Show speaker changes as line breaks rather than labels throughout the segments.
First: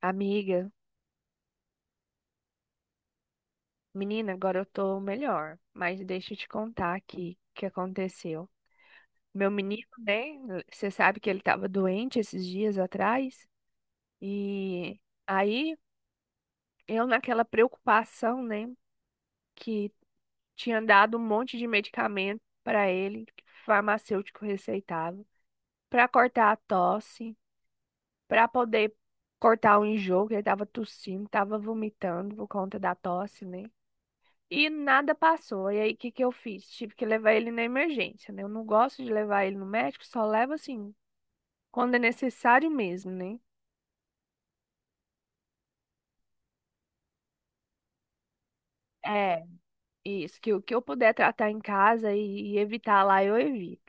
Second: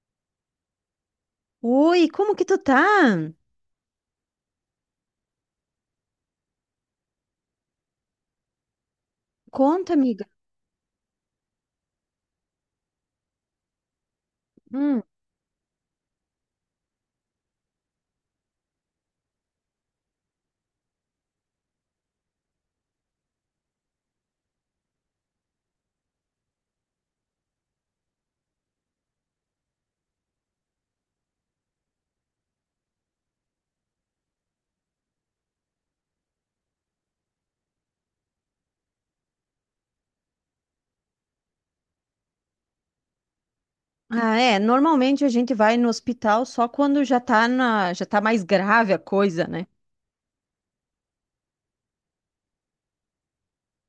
Amiga,
Oi, como que tu tá?
menina, agora eu tô melhor, mas deixa eu te contar aqui o que aconteceu. Meu menino,
Conta, amiga.
né? Você sabe que ele tava doente esses dias atrás, e
Hum.
aí eu, naquela preocupação, né, que tinha dado um monte de medicamento pra ele, que o farmacêutico receitava, pra cortar a tosse, pra poder cortar o enjoo, que ele tava tossindo, tava vomitando por conta da tosse, né? E nada passou. E aí, o que que eu fiz? Tive que levar ele na emergência, né? Eu não gosto de levar ele no médico, só levo assim, quando é necessário mesmo, né?
Ah, é, normalmente a gente vai no hospital só quando já tá mais grave a
É,
coisa, né?
isso, que o que eu puder tratar em casa e evitar lá, eu evito.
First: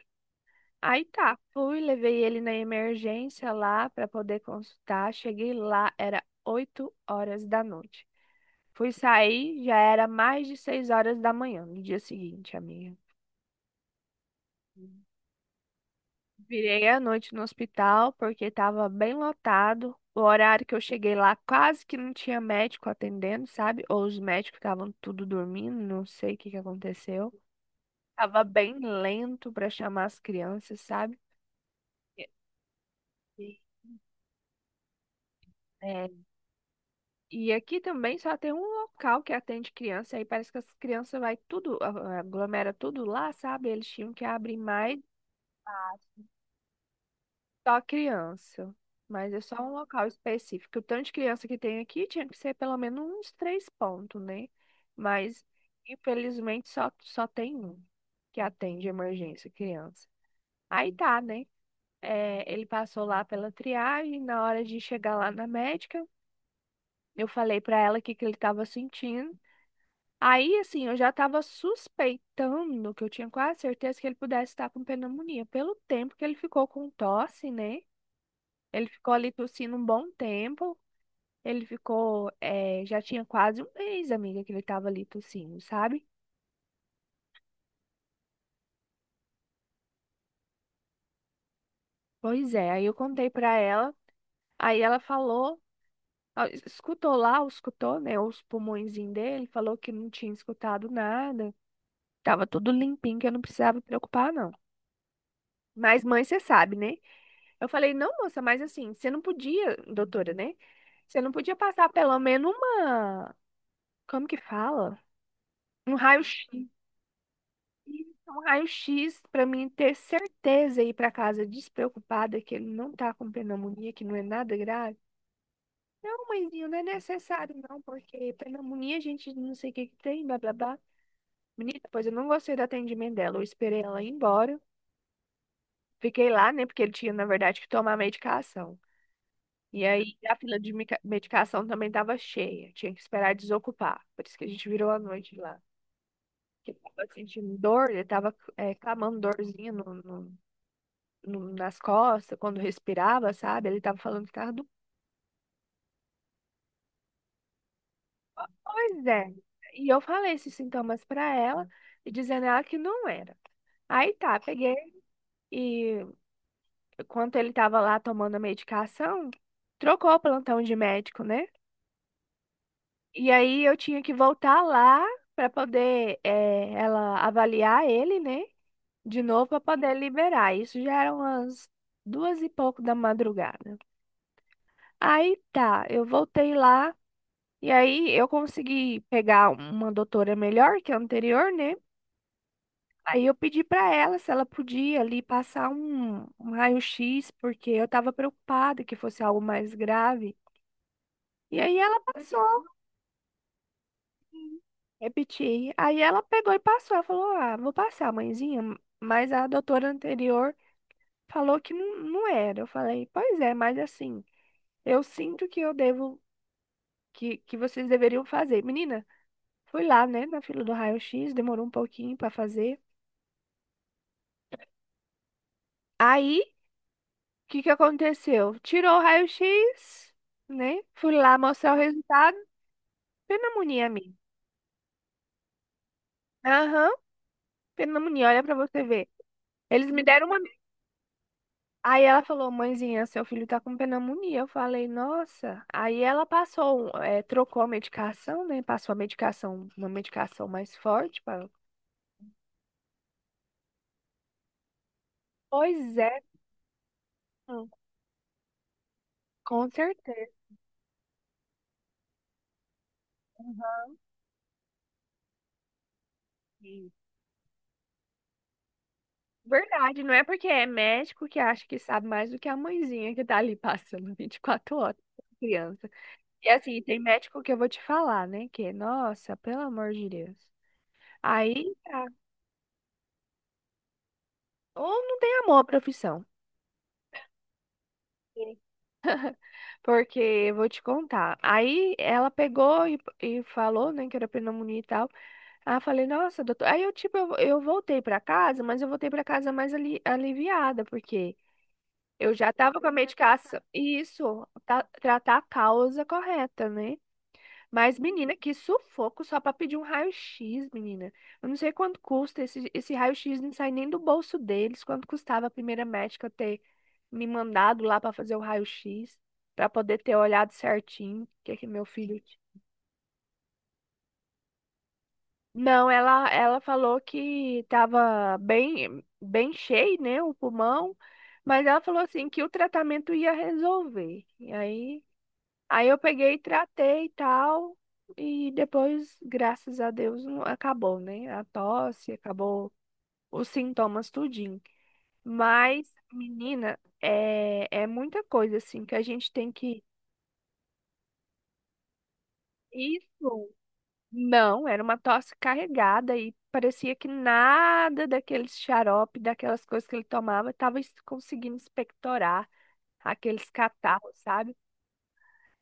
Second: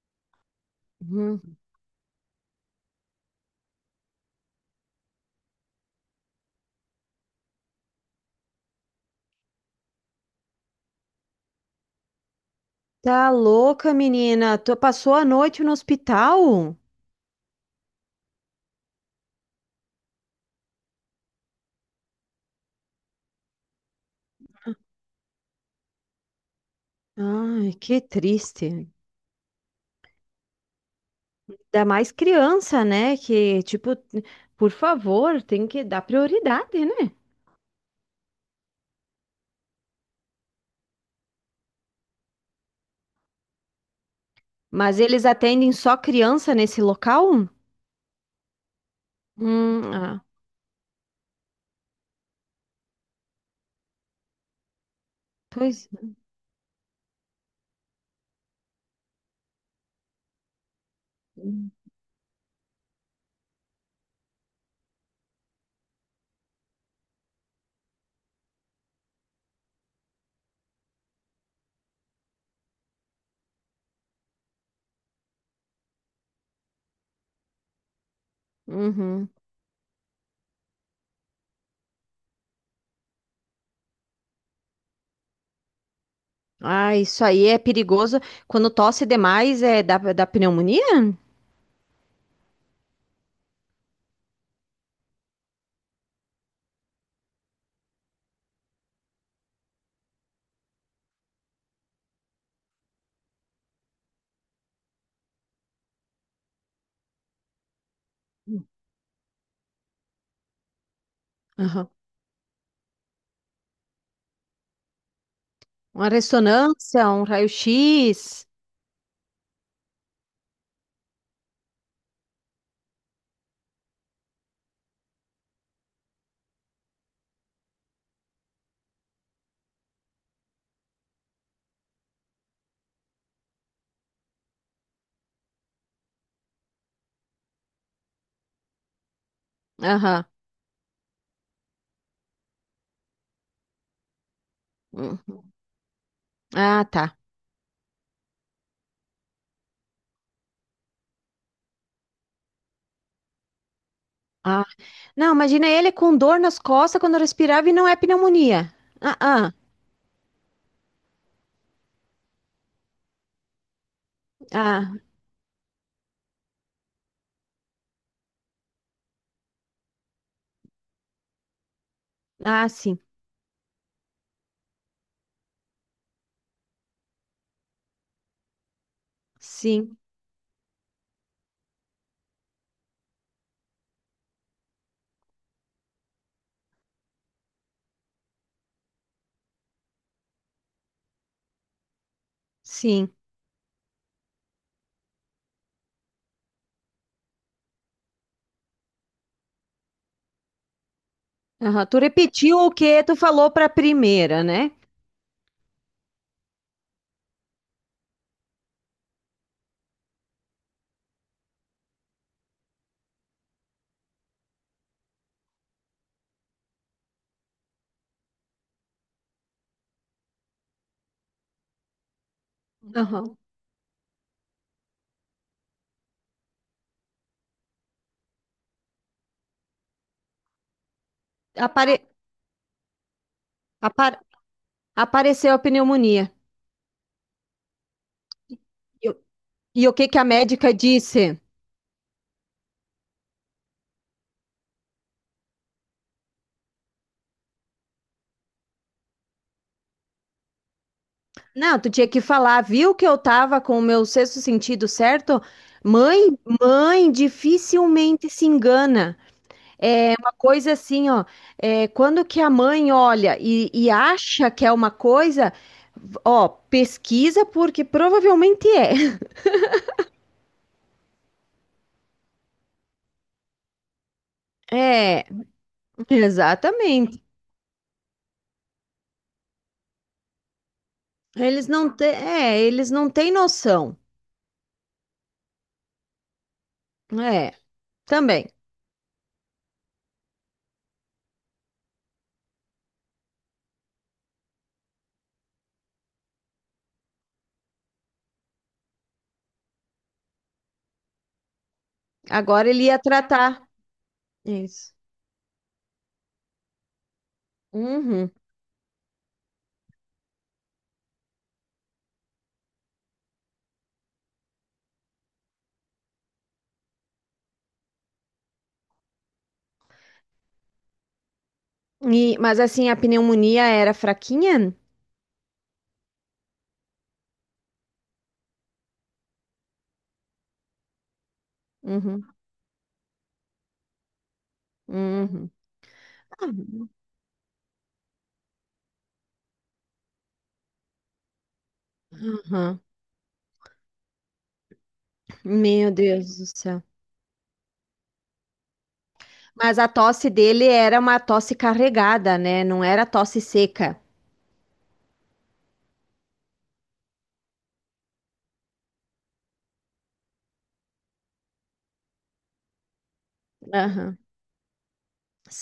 Aí tá,
Uhum.
fui, levei ele na emergência lá para poder consultar. Cheguei lá, era 8 horas da noite. Fui sair, já era mais de 6 horas da manhã no dia seguinte, amiga.
Tá louca, menina? Tu passou a noite no hospital?
Virei a noite no hospital porque estava bem lotado. O horário que eu cheguei lá quase que não tinha médico atendendo, sabe? Ou os médicos estavam tudo dormindo, não sei o que que aconteceu.
Ai, que
Tava
triste.
bem lento para chamar as crianças, sabe?
Ainda mais
E
criança, né?
e-
Que, tipo, por favor, tem que dar
é,
prioridade, né?
e aqui também só tem um local que atende criança, aí parece que as crianças vai tudo, aglomera tudo lá, sabe? Eles tinham que abrir
Mas
mais.
eles atendem só criança nesse local?
Só criança. Mas é só um local
Ah,
específico. O tanto de criança que tem aqui tinha que ser pelo menos uns três pontos, né? Mas,
pois.
infelizmente, só tem um que atende emergência criança. Aí tá, né? É, ele passou lá pela triagem. Na hora de chegar lá na médica, eu falei pra ela o que, que ele tava sentindo. Aí, assim, eu já tava suspeitando que eu tinha quase certeza que ele pudesse estar com pneumonia, pelo tempo que ele ficou com tosse, né? Ele ficou
Uhum.
ali tossindo um bom tempo. Ele ficou, já tinha quase um mês, amiga, que ele tava ali tossindo, sabe?
Ah, isso aí é perigoso. Quando tosse demais, é da pneumonia?
Pois é, aí eu contei pra ela, aí ela falou, ah, escutou lá, escutou, né, os pulmõezinhos dele, falou que não tinha escutado nada, tava tudo limpinho, que eu não precisava me preocupar, não. Mas mãe, você sabe, né? Eu falei, não, moça, mas
Hum.
assim, você não podia, doutora, né? Você não podia passar
Aham.
pelo menos uma, como que fala? Um
Uma
raio-x.
ressonância, um
E um
raio-x.
raio-x para mim ter certeza e ir para casa despreocupada que ele não tá com pneumonia, que não é nada grave. Não, mãezinho, não é necessário não, porque pneumonia a gente não sei o que que tem, blá blá blá. Menina, pois eu não gostei do atendimento dela. Eu esperei ela ir embora. Fiquei lá, né, porque ele tinha, na verdade, que tomar medicação. E aí
Aham.
a fila de medicação também tava cheia. Tinha que esperar desocupar. Por isso que a gente virou a
Hum.
noite lá. Que ele
Ah,
tava
tá.
sentindo dor, ele tava, clamando dorzinha nas costas, quando respirava, sabe? Ele tava falando que tava
Ah.
do.
Não, imagina ele com dor nas costas quando respirava e não é pneumonia.
Pois
Ah,
é.
ah,
E eu falei esses sintomas pra ela e dizendo a ela que não era. Aí tá, peguei
ah,
e enquanto ele tava lá tomando a medicação, trocou o plantão de médico, né?
ah, sim,
E aí eu tinha que voltar lá pra poder ela avaliar ele, né? De novo pra poder
sim,
liberar. Isso já eram umas duas e pouco da madrugada. Aí tá, eu voltei lá. E aí eu consegui pegar uma doutora melhor que é a anterior, né?
sim.
Aí eu pedi para ela se ela podia ali passar um raio-x, porque eu estava preocupada que fosse algo mais grave. E aí
Aham. Tu
ela
repetiu
passou,
o que tu falou para a primeira, né?
repeti. Aí ela pegou e passou. Ela falou: Ah, vou passar, mãezinha. Mas a doutora anterior falou que não, não era. Eu falei: Pois é, mas assim, eu sinto que eu devo, que vocês deveriam fazer. Menina, fui lá, né, na fila do raio-x, demorou um pouquinho para fazer.
Aham.
Aí, o que que aconteceu? Tirou o raio-x, né? Fui lá mostrar o
Apare-
resultado. Pneumonia, amiga.
apar- Apareceu a pneumonia.
Aham, pneumonia, olha pra você ver.
E, o- e
Eles
o
me
que que a
deram uma.
médica disse?
Aí ela falou, mãezinha, seu filho tá com pneumonia. Eu falei, nossa. Aí ela passou, trocou a medicação, né? Passou a medicação, uma medicação mais forte. Para.
Não, tu tinha que falar, viu que eu tava com o meu sexto sentido certo?
Pois é,
Mãe, mãe
hum,
dificilmente se engana.
com
É
certeza.
uma coisa assim, ó. É, quando que a mãe olha e acha que é uma coisa, ó,
Sim.
pesquisa porque provavelmente é.
Verdade, não é porque é médico que acha que sabe mais do que a mãezinha que tá ali passando 24 horas com
É,
a criança. E assim, tem
exatamente.
médico que eu vou te falar, né? Que, nossa, pelo amor de Deus.
Eles
Aí,
não
tá.
têm, é, eles não têm noção.
Ou não tem amor à profissão.
É, também.
Sim. Porque, eu vou te contar. Aí, ela pegou e falou, né, que era pneumonia e tal. Aí, eu falei, nossa, doutor. Aí, eu, tipo, eu voltei pra casa, mas eu voltei pra casa mais ali, aliviada, porque eu já
Agora
tava
ele
com a
ia
medicação.
tratar
E isso,
isso.
tratar a causa correta, né? Mas,
Uhum.
menina, que sufoco só pra pedir um raio-x, menina. Eu não sei quanto custa esse raio-x, não sai nem do bolso deles. Quanto custava a primeira médica ter me mandado lá pra fazer o raio-x, pra poder ter olhado certinho o que é que meu filho.
Mas assim, a pneumonia era fraquinha?
Não, ela falou que tava bem, bem cheio, né, o pulmão, mas ela falou
Uhum,
assim que o tratamento ia resolver. E aí
uhum,
aí eu peguei e tratei e tal. E depois, graças a Deus, acabou, né? A tosse, acabou
uhum.
os sintomas tudinho.
Meu
Mas,
Deus do
menina,
céu.
é muita coisa, assim, que a gente tem
Mas
que.
a tosse dele era uma tosse carregada, né? Não era tosse
Isso
seca.
não, era uma tosse carregada e parecia que nada daqueles xarope, daquelas coisas que ele tomava, estava conseguindo expectorar aqueles catarros,
Aham,
sabe?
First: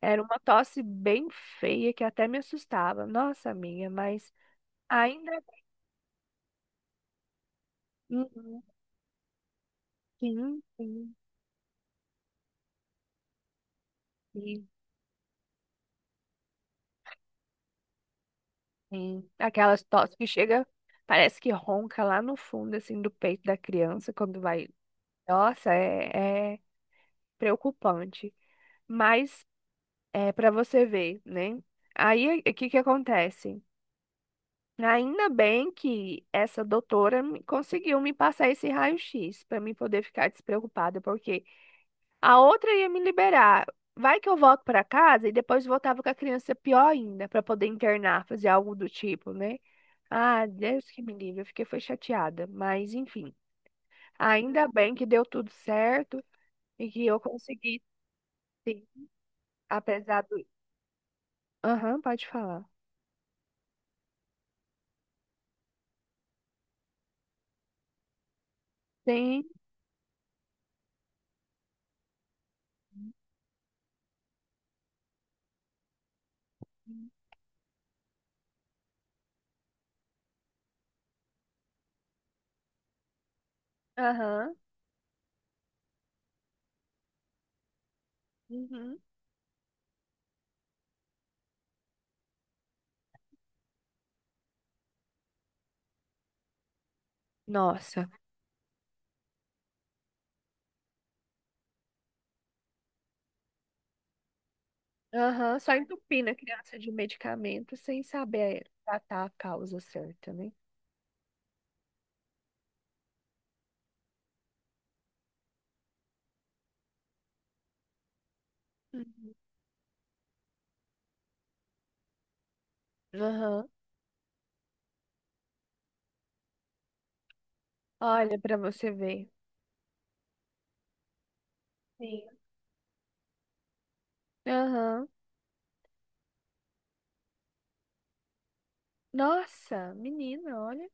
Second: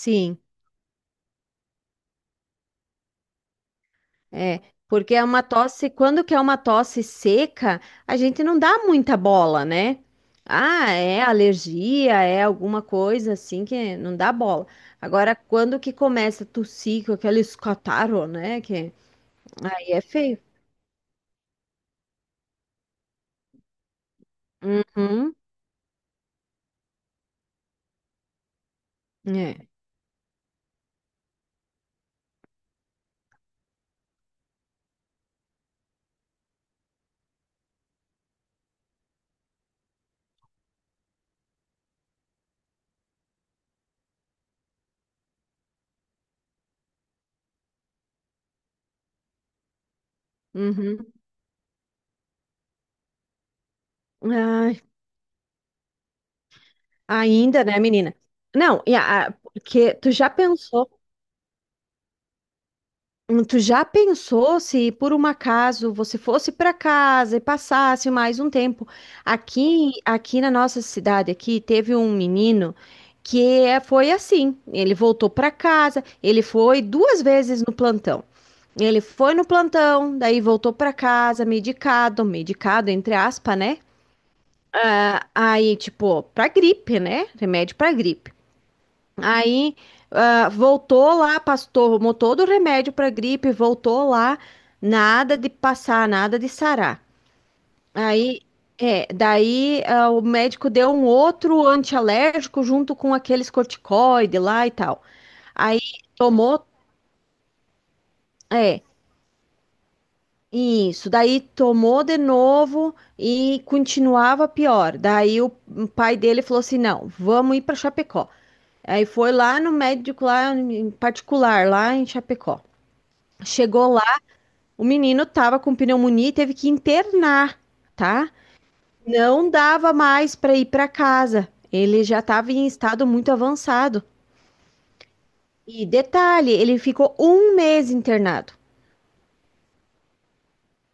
Era uma tosse bem feia que até me assustava. Nossa, amiga, mas.
é. Porque é
Ainda.
uma tosse, quando que é uma tosse seca, a gente não
Uhum.
dá muita bola, né?
Sim,
Ah,
sim,
é alergia, é alguma coisa assim que não dá bola.
sim,
Agora, quando que começa a tossir com aqueles catarro, né? Que
sim. Aquelas
aí é
tosse que
feio.
chega, parece que ronca lá no fundo, assim, do peito da criança quando vai.
Uhum,
Nossa, é preocupante. Mas
é.
é para você ver, né? Aí, o que que acontece? Ainda bem que essa doutora conseguiu me passar esse raio-x para mim poder ficar despreocupada, porque a outra ia me liberar. Vai que eu volto pra casa e depois voltava com a criança pior ainda, pra poder internar, fazer algo do tipo, né? Ah, Deus que
Uhum.
me livre, eu fiquei foi chateada, mas enfim. Ainda bem que deu tudo certo e que eu
Ainda, né,
consegui,
menina? Não,
sim,
porque tu
apesar
já
do.
pensou,
Aham, pode falar.
hum, tu já pensou se por um acaso você fosse para casa e passasse mais um tempo
Sim.
aqui na nossa cidade aqui teve um menino foi assim, ele voltou para casa, ele foi duas vezes no plantão. Ele foi no plantão, daí voltou para casa medicado, medicado entre aspas, né?
Aham.
Ah, aí, tipo, pra gripe, né? Remédio pra gripe.
Uhum.
Aí, voltou lá, pastor, tomou todo o remédio para gripe, voltou lá, nada de passar, nada de sarar.
Nossa.
Aí, daí, o médico deu um outro antialérgico junto com aqueles corticoide lá e tal.
Aham, só
Aí,
entupindo a
tomou,
criança de medicamento sem saber
é,
tratar a causa certa, né?
isso. Daí, tomou de novo e continuava pior. Daí, o pai dele falou assim: não, vamos ir para Chapecó. Aí, foi
Uhum.
lá no médico lá em particular, lá em Chapecó.
Aham.
Chegou lá, o menino tava com pneumonia e teve que internar, tá?
Olha pra você ver.
Não dava mais para ir para casa. Ele já
Sim.
estava em estado muito avançado.
Aham.
E detalhe, ele ficou um mês internado,
Nossa, menina, olha.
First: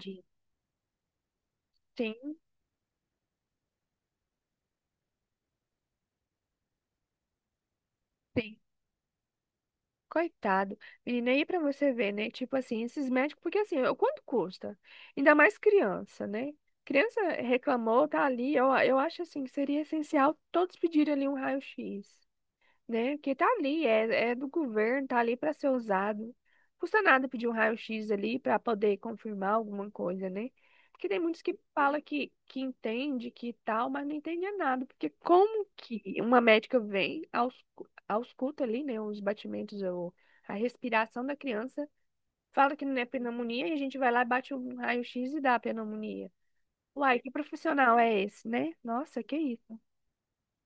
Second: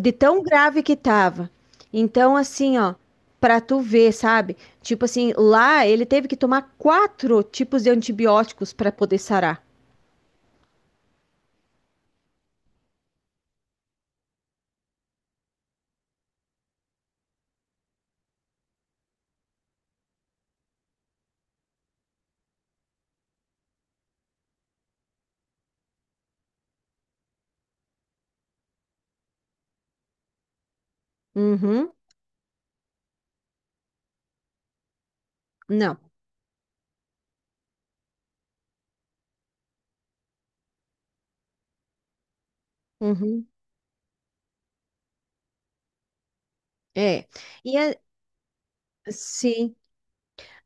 de tão grave que tava. Então,
Sim,
assim, ó, pra tu ver, sabe? Tipo assim, lá ele teve que tomar quatro tipos de
sim.
antibióticos para poder sarar.
Coitado. Menina, aí pra você ver, né? Tipo assim, esses médicos, porque assim, ó, quanto custa? Ainda mais criança, né? Criança reclamou, tá ali. Eu acho assim que seria essencial todos pedirem ali um raio-x. Né? Que tá ali, é do governo, tá ali para ser usado. Custa nada pedir um raio-x ali para poder confirmar alguma coisa, né? Porque tem muitos que
Uhum,
falam que entende, que tal, mas não entende nada. Porque como
não.
que uma médica vem, ausculta ali, né, os batimentos ou a respiração da criança, fala que não é
Uhum,
pneumonia e a gente vai lá e bate um raio-x e dá a pneumonia. Uai,
é.
que
E a-
profissional é esse, né? Nossa, que
sim.
isso.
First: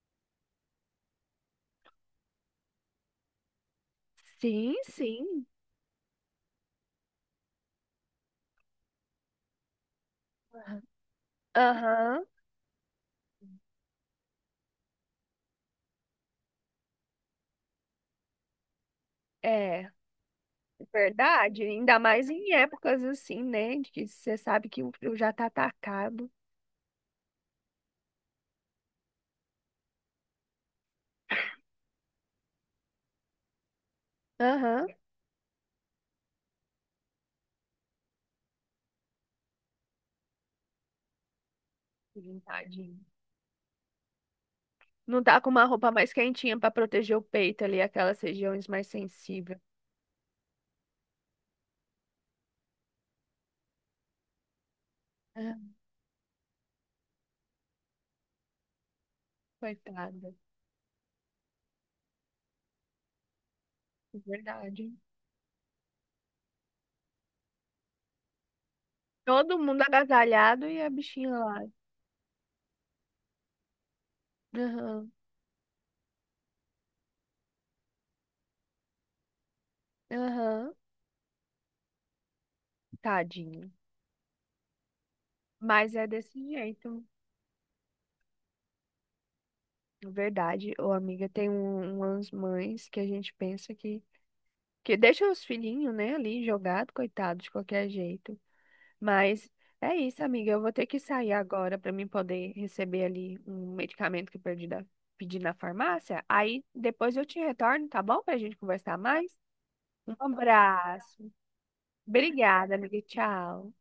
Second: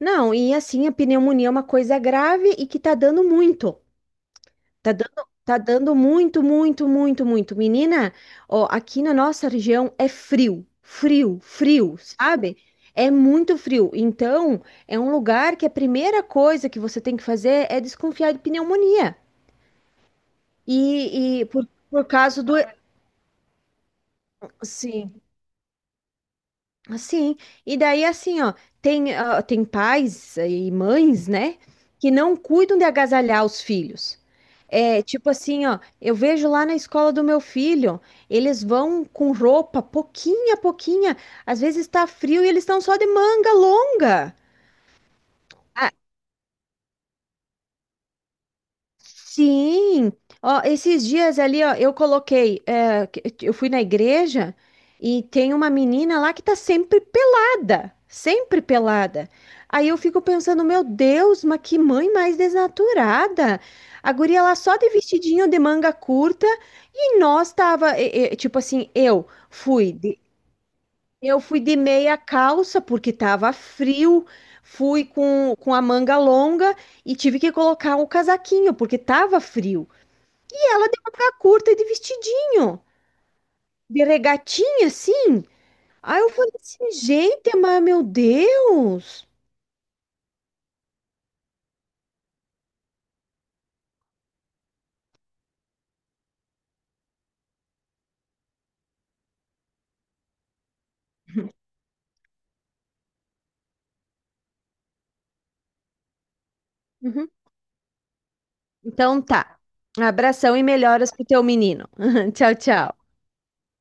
Não, e assim, a pneumonia é uma coisa grave e que tá dando muito.
Sim, sim.
Tá dando muito, muito, muito, muito. Menina, ó, aqui na nossa região é frio,
Aham.
frio, frio,
Aham,
sabe? É muito frio. Então, é um lugar que a primeira coisa que você tem que fazer é desconfiar de pneumonia.
é.
E
Verdade,
por,
ainda
por
mais
causa
em
do.
épocas assim, né? De que você sabe que o frio
Sim,
já tá atacado.
assim. E daí, assim, ó, tem pais e mães, né, que não cuidam de agasalhar os filhos.
Aham.
É, tipo assim, ó, eu vejo lá na escola do meu filho, eles vão com roupa pouquinha a pouquinha, às vezes tá
Tadinho,
frio e eles estão só
tadinho.
de manga longa.
Não tá com uma roupa mais quentinha pra proteger o peito ali, aquelas regiões mais sensíveis.
Sim, ó, esses dias ali, ó, eu coloquei, é, que- eu fui na igreja e tem uma
Ah,
menina lá que tá sempre pelada, sempre pelada. Aí eu fico
coitada.
pensando, meu Deus, mas que mãe mais desnaturada. A
É
guria lá só de
verdade.
vestidinho de manga curta e nós tava, tipo assim, eu
Todo mundo
fui
agasalhado e a bichinha
eu
lá.
fui de meia calça porque estava frio, fui
Aham,
com a manga longa e tive que colocar um casaquinho porque estava frio. E
aham.
ela de manga curta e de vestidinho,
Tadinho.
de regatinha assim.
Mas é
Aí eu
desse
falei assim,
jeito.
gente, mas meu Deus.
Verdade, ô amiga, tem umas mães que a gente pensa que deixa os filhinhos, né, ali jogado, coitado, de qualquer jeito. Mas é isso, amiga. Eu vou ter que sair agora para mim poder receber ali um medicamento que eu perdi pedi na farmácia. Aí depois eu
Uhum.
te retorno, tá bom? Pra gente conversar
Então
mais.
tá.
Um
Abração e melhoras pro
abraço.
teu menino. Tchau,
Obrigada, amiga.
tchau.
Tchau.